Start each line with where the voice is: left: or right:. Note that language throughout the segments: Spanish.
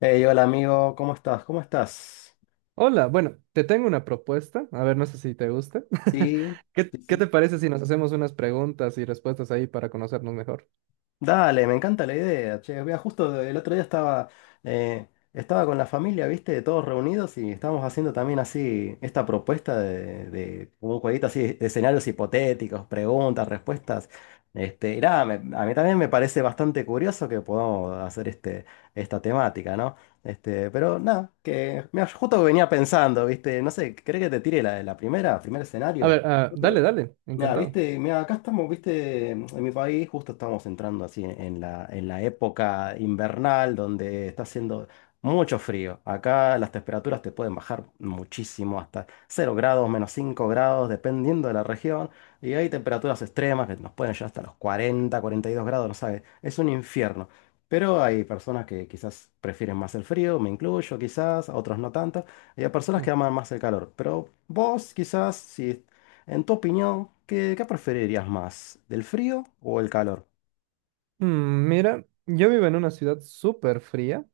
left: Hey, hola amigo, ¿cómo estás? ¿Cómo estás?
right: Hola, bueno, te tengo una propuesta. A ver, no sé si te gusta.
left: Sí,
right: ¿Qué,
left: sí,
right: qué te
left: sí.
right: parece si nos hacemos unas preguntas y respuestas ahí para conocernos mejor?
left: Dale, me encanta la idea. Che, vea, justo el otro día estaba, eh, estaba con la familia, ¿viste? Todos reunidos y estábamos haciendo también así esta propuesta de un jueguito así de escenarios hipotéticos, preguntas, respuestas. Este, y nada, a mí también me parece bastante curioso que podamos hacer esta temática, ¿no? Este, pero nada, que mira, yo justo venía pensando, ¿viste? No sé, ¿crees que te tire la primer
right: A
left: escenario?
right: ver,
left: Justo
right: dale, dale,
left: Ya,
right: encantado.
left: viste, mira, acá estamos, viste, en mi país justo estamos entrando así en en la época invernal donde está haciendo mucho frío. Acá las temperaturas te pueden bajar muchísimo, hasta 0 grados, -5 grados, dependiendo de la región. Y hay temperaturas extremas que nos pueden llegar hasta los 42 grados, no sabes, es un infierno. Pero hay personas que quizás prefieren más el frío, me incluyo quizás, otros no tanto. Y hay personas que
right: Mm.
left: aman más el calor. Pero vos quizás, si en tu opinión, qué preferirías más? ¿Del frío o el calor?
right: Mira, yo vivo en una ciudad súper fría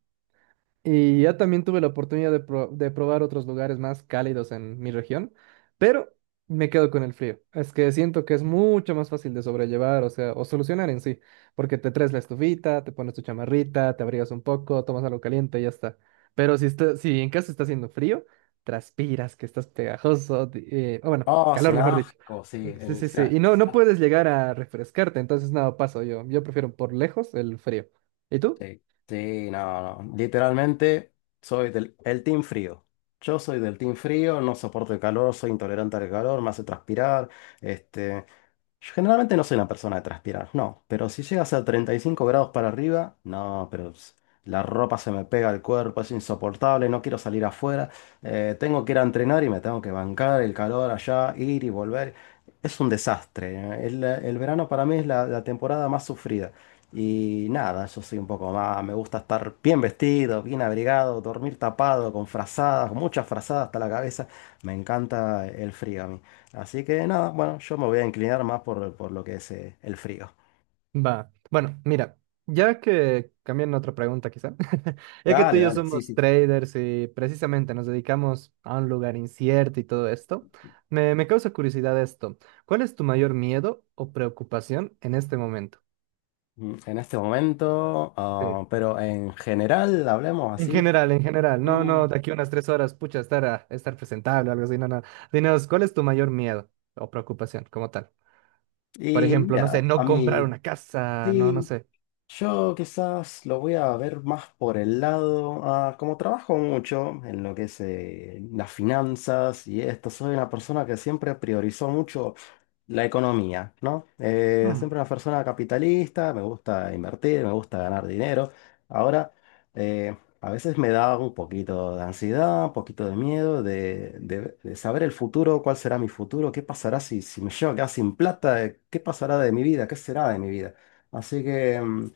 right: y ya también tuve la oportunidad de probar otros lugares más cálidos en mi región, pero me quedo con el frío. Es que siento que es mucho más fácil de sobrellevar, o sea, o solucionar en sí, porque te traes la estufita, te pones tu chamarrita, te abrigas un poco, tomas algo caliente y ya está. Pero si en casa está haciendo frío, transpiras, que estás pegajoso, o bueno,
left: Oh, es
right: calor
left: un
right: mejor dicho.
left: asco, sí.
right: Sí,
left: O
right: sí, sí.
left: sea,
right: Y no,
left: es un
right: no
left: asco.
right: puedes llegar a refrescarte, entonces nada, paso yo. Yo prefiero por lejos el frío. ¿Y tú?
left: Sí, sí, no, no. Literalmente soy del el team frío. Yo soy del team frío, no soporto el calor, soy intolerante al calor, me hace transpirar. este. Yo generalmente no soy una persona de transpirar, no, pero si llegas a 35 grados para arriba, no, la ropa se me pega al cuerpo, es insoportable, no quiero salir afuera, tengo que ir a entrenar y me tengo que bancar el calor allá, ir y volver. Es un desastre. El verano para mí es la temporada más sufrida. Y nada, yo soy un poco más, me gusta estar bien vestido, bien abrigado, dormir tapado, con frazadas, con muchas frazadas hasta la cabeza. Me encanta el frío a mí. Así que nada, bueno, yo me voy a inclinar más por lo que es el frío.
right: Va. Bueno, mira, ya que cambian otra pregunta quizá, ya que tú
left: Dale,
right: y yo
left: dale, sí,
right: somos
left: sí.
right: traders y precisamente nos dedicamos a un lugar incierto y todo esto, me causa curiosidad esto. ¿Cuál es tu mayor miedo o preocupación en este momento?
left: En este momento,
right: Sí.
left: ah, pero en general, hablemos así.
right: En general, no,
left: Mm,
right: no, de aquí unas tres horas, pucha, estar presentable o algo así, no, no. Dinos, ¿cuál es tu mayor miedo o preocupación como tal? Por
left: Y
right: ejemplo, no sé,
left: mira, a
right: no comprar
left: mí,
right: una casa, no, no
left: sí,
right: sé.
left: yo quizás lo voy a ver más por el lado, ah, como trabajo mucho en lo que es las finanzas y esto, soy una persona que siempre priorizó mucho la economía, ¿no? Siempre una persona capitalista, me gusta invertir, me gusta ganar dinero. Ahora, eh, a veces me da un poquito de ansiedad, un poquito de miedo de saber el futuro, cuál será mi futuro, qué pasará si me llego a quedar sin plata, qué pasará de mi vida, qué será de mi vida. Así que,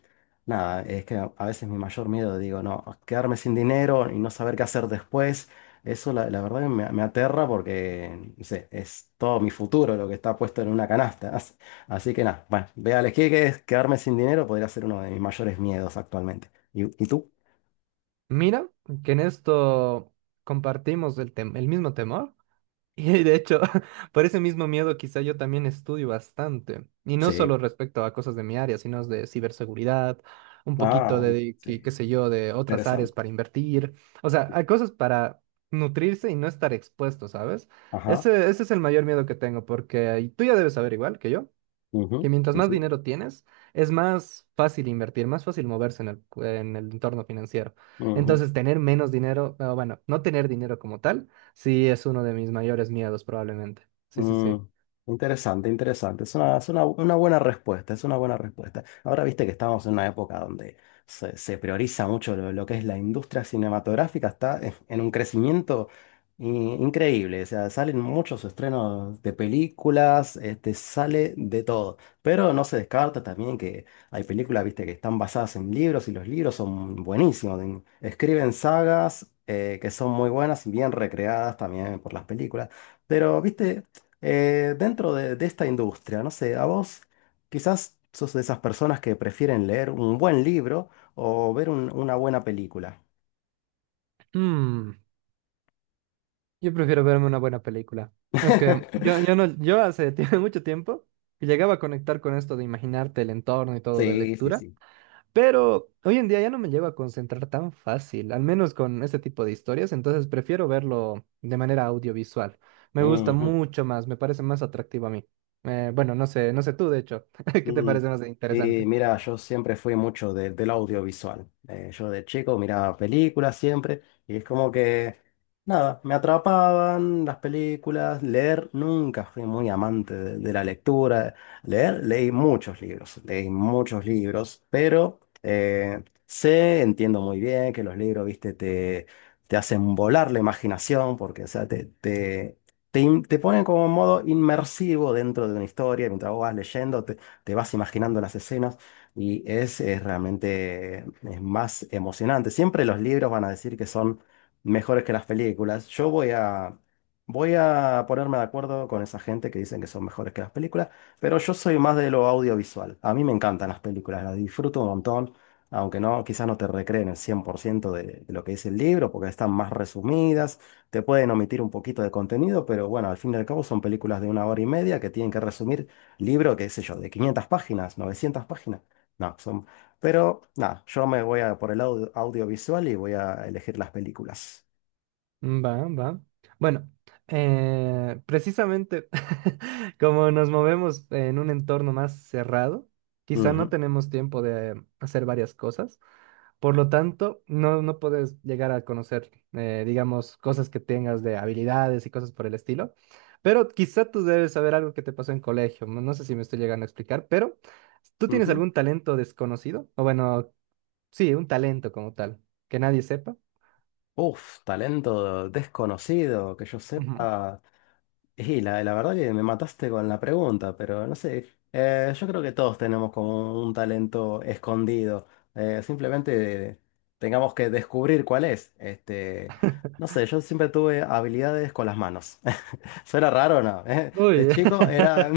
left: nada, es que a veces mi mayor miedo, digo, no, quedarme sin dinero y no saber qué hacer después. Eso la verdad que me aterra porque, no sé, es todo mi futuro lo que está puesto en una canasta. Así, así que nada, bueno, voy a elegir que es quedarme sin dinero podría ser uno de mis mayores miedos actualmente. Y tú?
right: Mira que en esto compartimos el mismo temor y de hecho por ese mismo miedo quizá yo también estudio bastante y no solo
left: Sí.
right: respecto a cosas de mi área, sino de ciberseguridad, un poquito
left: Ah,
right: de,
left: sí,
right: qué sé yo, de otras áreas
left: interesante.
right: para invertir, o sea, hay cosas para nutrirse y no estar expuesto, ¿sabes?
left: Ajá.
right: Ese es el mayor miedo que tengo porque y tú ya debes saber igual que yo que
left: Ujú,
right: mientras
left: sí,
right: más
left: sí.
right: dinero tienes, es más fácil invertir, más fácil moverse en el entorno financiero.
left: Ujú.
right: Entonces, tener menos dinero, ah, bueno, no tener dinero como tal, sí es uno de mis mayores miedos probablemente. Sí, sí,
left: Mm,
right: sí.
left: interesante, interesante. Es una buena respuesta, es una buena respuesta. Ahora viste que estamos en una época donde se prioriza mucho lo que es la industria cinematográfica, está en un crecimiento i- increíble. O sea, salen muchos estrenos de películas, este, sale de todo. Pero no se descarta también que hay películas, viste, que están basadas en libros y los libros son buenísimos. Escriben sagas que son muy buenas y bien recreadas también por las películas. Pero, viste, dentro de esta industria, no sé, a vos quizás sos de esas personas que prefieren leer un buen libro o ver una buena película.
right: Mm, yo prefiero verme una buena película. Es que yo, yo no, yo hace mucho tiempo que llegaba a conectar con esto de imaginarte el entorno y todo de
left: Sí, sí,
right: lectura.
left: sí.
right: Pero hoy en día ya no me llego a concentrar tan fácil, al menos con este tipo de historias, entonces prefiero verlo de manera audiovisual. Me gusta
left: Ujú.
right: mucho más, me parece más atractivo a mí. Bueno, no sé tú, de hecho, ¿qué te
left: Mm,
right: parece más
left: Y
right: interesante?
left: mira, yo siempre fui mucho del audiovisual. Yo de chico miraba películas siempre y es como que, nada, me atrapaban las películas. Leer, nunca fui muy amante de la lectura. Leer, leí muchos libros, pero sé, entiendo muy bien que los libros, viste, te hacen volar la imaginación porque, o sea, te ponen como en modo inmersivo dentro de una historia mientras vos vas leyendo te vas imaginando las escenas y es, realmente es más emocionante. Siempre los libros van a decir que son mejores que las películas. Voy a ponerme de acuerdo con esa gente que dicen que son mejores que las películas, pero yo soy más de lo audiovisual. A mí me encantan las películas, las disfruto un montón. Aunque no, quizás no te recreen el 100% de lo que dice el libro, porque están más resumidas, te pueden omitir un poquito de contenido, pero bueno, al fin y al cabo son películas de una hora y media que tienen que resumir libro, qué sé yo, de 500 páginas, 900 páginas. No, son... Pero nada, yo me voy a por el audiovisual y voy a elegir las películas.
right: Va, va. Bueno, precisamente como nos movemos en un entorno más cerrado, quizá no
left: Ujú,
right: tenemos tiempo de hacer varias cosas. Por lo tanto, no, no puedes llegar a conocer, digamos, cosas que tengas de habilidades y cosas por el estilo. Pero quizá tú debes saber algo que te pasó en colegio. No no sé si me estoy llegando a explicar, pero ¿tú tienes
left: ujú.
right: algún talento desconocido? O bueno, sí, un talento como tal, que nadie sepa.
left: Uf, talento desconocido, que yo
right: Ujú.
left: sepa. Y la verdad que me mataste con la pregunta, pero no sé. Yo creo que todos tenemos como un talento escondido. Simplemente tengamos que descubrir cuál es. Este, no sé, yo siempre tuve habilidades con las manos. Suena raro, ¿no? De
right: Uy.
left: chico era...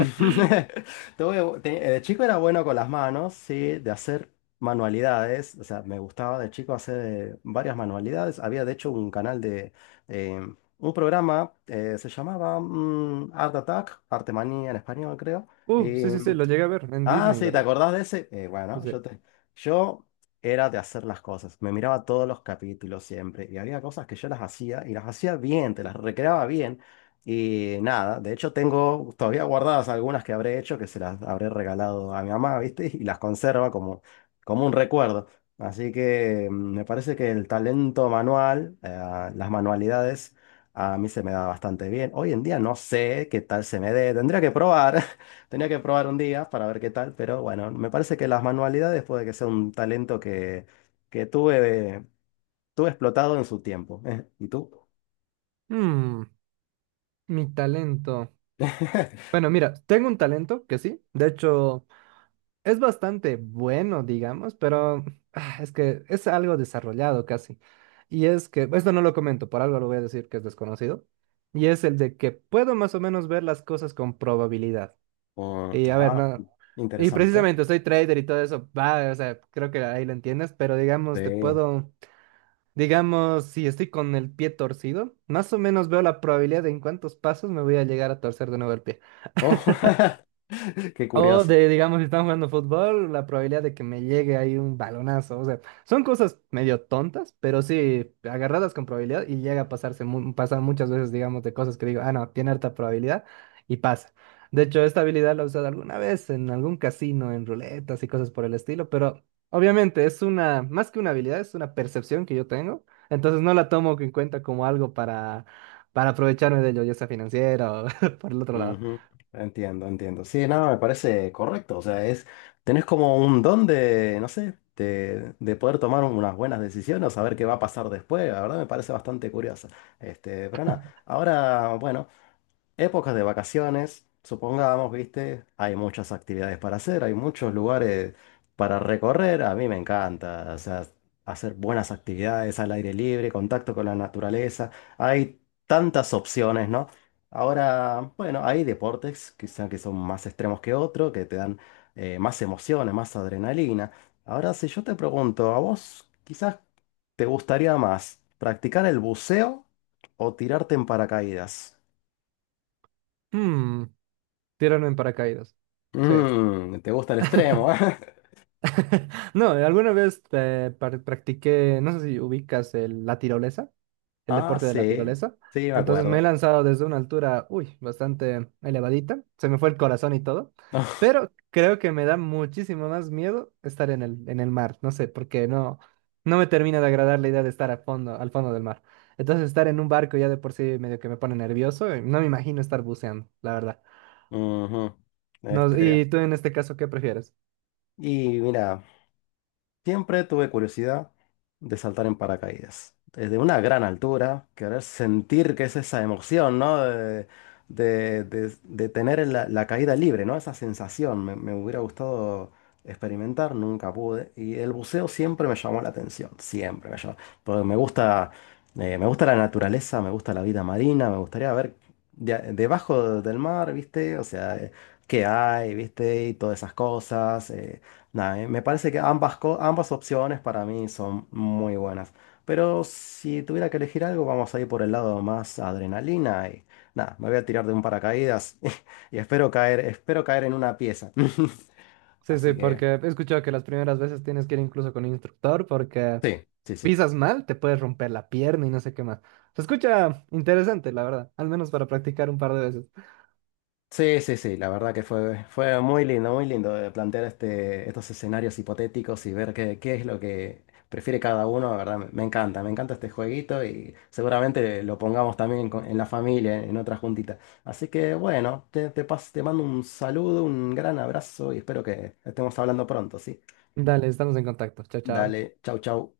left: De chico era bueno con las manos, sí, de hacer manualidades. O sea, me gustaba de chico hacer varias manualidades. Había de hecho un canal de... eh, un programa, se llamaba Art Attack, Arte Manía en español, creo.
right: Sí, sí, sí, lo llegué a ver en
left: Ah,
right: Disney,
left: sí, ¿te
right: ¿verdad?
left: acordás de ese? Bueno,
right: Dice,
left: yo era de hacer las cosas. Me miraba todos los capítulos siempre. Y había cosas que yo las hacía y las hacía bien, te las recreaba bien. Y nada, de hecho tengo todavía guardadas algunas que habré hecho, que se las habré regalado a mi mamá, ¿viste? Y las conserva como, como un recuerdo. Así que me parece que el talento manual, las manualidades, a mí se me da bastante bien. Hoy en día no sé qué tal se me dé, tendría que probar. Tenía que probar un día para ver qué tal, pero bueno, me parece que las manualidades puede que sea un talento que tuve, tuve explotado en su tiempo. ¿Eh? ¿Y tú?
right: "Mm, mi talento." Bueno, mira, tengo un talento que sí. De hecho. Es bastante bueno, digamos, pero es que es algo desarrollado casi. Y es que, esto no lo comento, por algo lo voy a decir que es desconocido. Y es el de que puedo más o menos ver las cosas con probabilidad.
left: Oh,
right: Y a ver,
left: ah,
right: no. Y
left: interesante.
right: precisamente soy trader y todo eso, va, o sea, creo que ahí lo entiendes, pero digamos,
left: Sí.
right: digamos, si estoy con el pie torcido, más o menos veo la probabilidad de en cuántos pasos me voy a llegar a torcer de nuevo el pie.
left: Oh, qué
right: O
left: curioso.
right: de, digamos, si están jugando fútbol, la probabilidad de que me llegue ahí un balonazo. O sea, son cosas medio tontas, pero sí agarradas con probabilidad y llega a pasarse, pasar muchas veces, digamos, de cosas que digo, ah, no, tiene harta probabilidad y pasa. De hecho, esta habilidad la he usado alguna vez en algún casino, en ruletas y cosas por el estilo, pero obviamente es una, más que una habilidad, es una percepción que yo tengo. Entonces no la tomo en cuenta como algo para aprovecharme de ello, ya sea financiero o por el otro lado.
left: Ujú, entiendo, entiendo. Sí, no, me parece correcto. O sea, es, tenés como un don de, no sé, de poder tomar unas buenas decisiones o saber qué va a pasar después. La verdad me parece bastante curioso. Este, pero nada, ahora, bueno. Épocas de vacaciones, supongamos, viste, hay muchas actividades para hacer, hay muchos lugares para recorrer, a mí me encanta, o sea, hacer buenas actividades al aire libre, contacto con la naturaleza, hay tantas opciones, ¿no? Ahora, bueno, hay deportes quizá que son más extremos que otros, que te dan más emociones, más adrenalina. Ahora, si yo te pregunto, ¿a vos quizás te gustaría más practicar el buceo o tirarte en paracaídas?
right: Hmm, tiraron en paracaídas. Sí.
left: Mm, te gusta el extremo, ¿eh?
right: No, alguna vez practiqué, no sé si ubicas la tirolesa, el
left: Ah,
right: deporte de la
left: sí,
right: tirolesa.
left: sí, me
right: Entonces me he
left: acuerdo.
right: lanzado desde una altura, uy, bastante elevadita. Se me fue el corazón y todo. Pero creo que me da muchísimo más miedo estar en el mar. No sé, porque no, no me termina de agradar la idea de estar a fondo, al fondo del mar. Entonces estar en un barco ya de por sí medio que me pone nervioso. Y no me imagino estar buceando, la verdad.
left: Ujú.
right: No,
left: Este,
right: ¿y tú en este caso, qué prefieres?
left: y mira, siempre tuve curiosidad de saltar en paracaídas. Desde una gran altura, querer sentir que es esa emoción, ¿no? De tener la caída libre, ¿no? Esa sensación me hubiera gustado experimentar, nunca pude. Y el buceo siempre me llamó la atención, siempre me llamó. Porque me gusta la naturaleza, me gusta la vida marina, me gustaría ver debajo del mar, ¿viste? O sea, qué hay, ¿viste? Y todas esas cosas. Nada, Me parece que ambas, ambas opciones para mí son muy buenas. Pero si tuviera que elegir algo, vamos a ir por el lado más adrenalina y nada, me voy a tirar de un paracaídas y espero caer en una pieza.
right: Sí, sí,
left: Así
right: porque
left: que
right: he escuchado que las primeras veces tienes que ir incluso con un instructor porque
left: sí, sí, sí.
right: pisas mal, te puedes romper la pierna y no sé qué más. Se escucha interesante, la verdad, al menos para practicar un par de veces.
left: Sí, sí, sí, la verdad que fue, fue muy lindo de plantear este, estos escenarios hipotéticos y ver qué, qué es lo que prefiere cada uno, la verdad, me encanta este jueguito y seguramente lo pongamos también en la familia, en otra juntita. Así que bueno, te mando un saludo, un gran abrazo y espero que estemos hablando pronto, ¿sí?
right: Dale, estamos en contacto. Chao, chao.
left: Dale, chau, chau.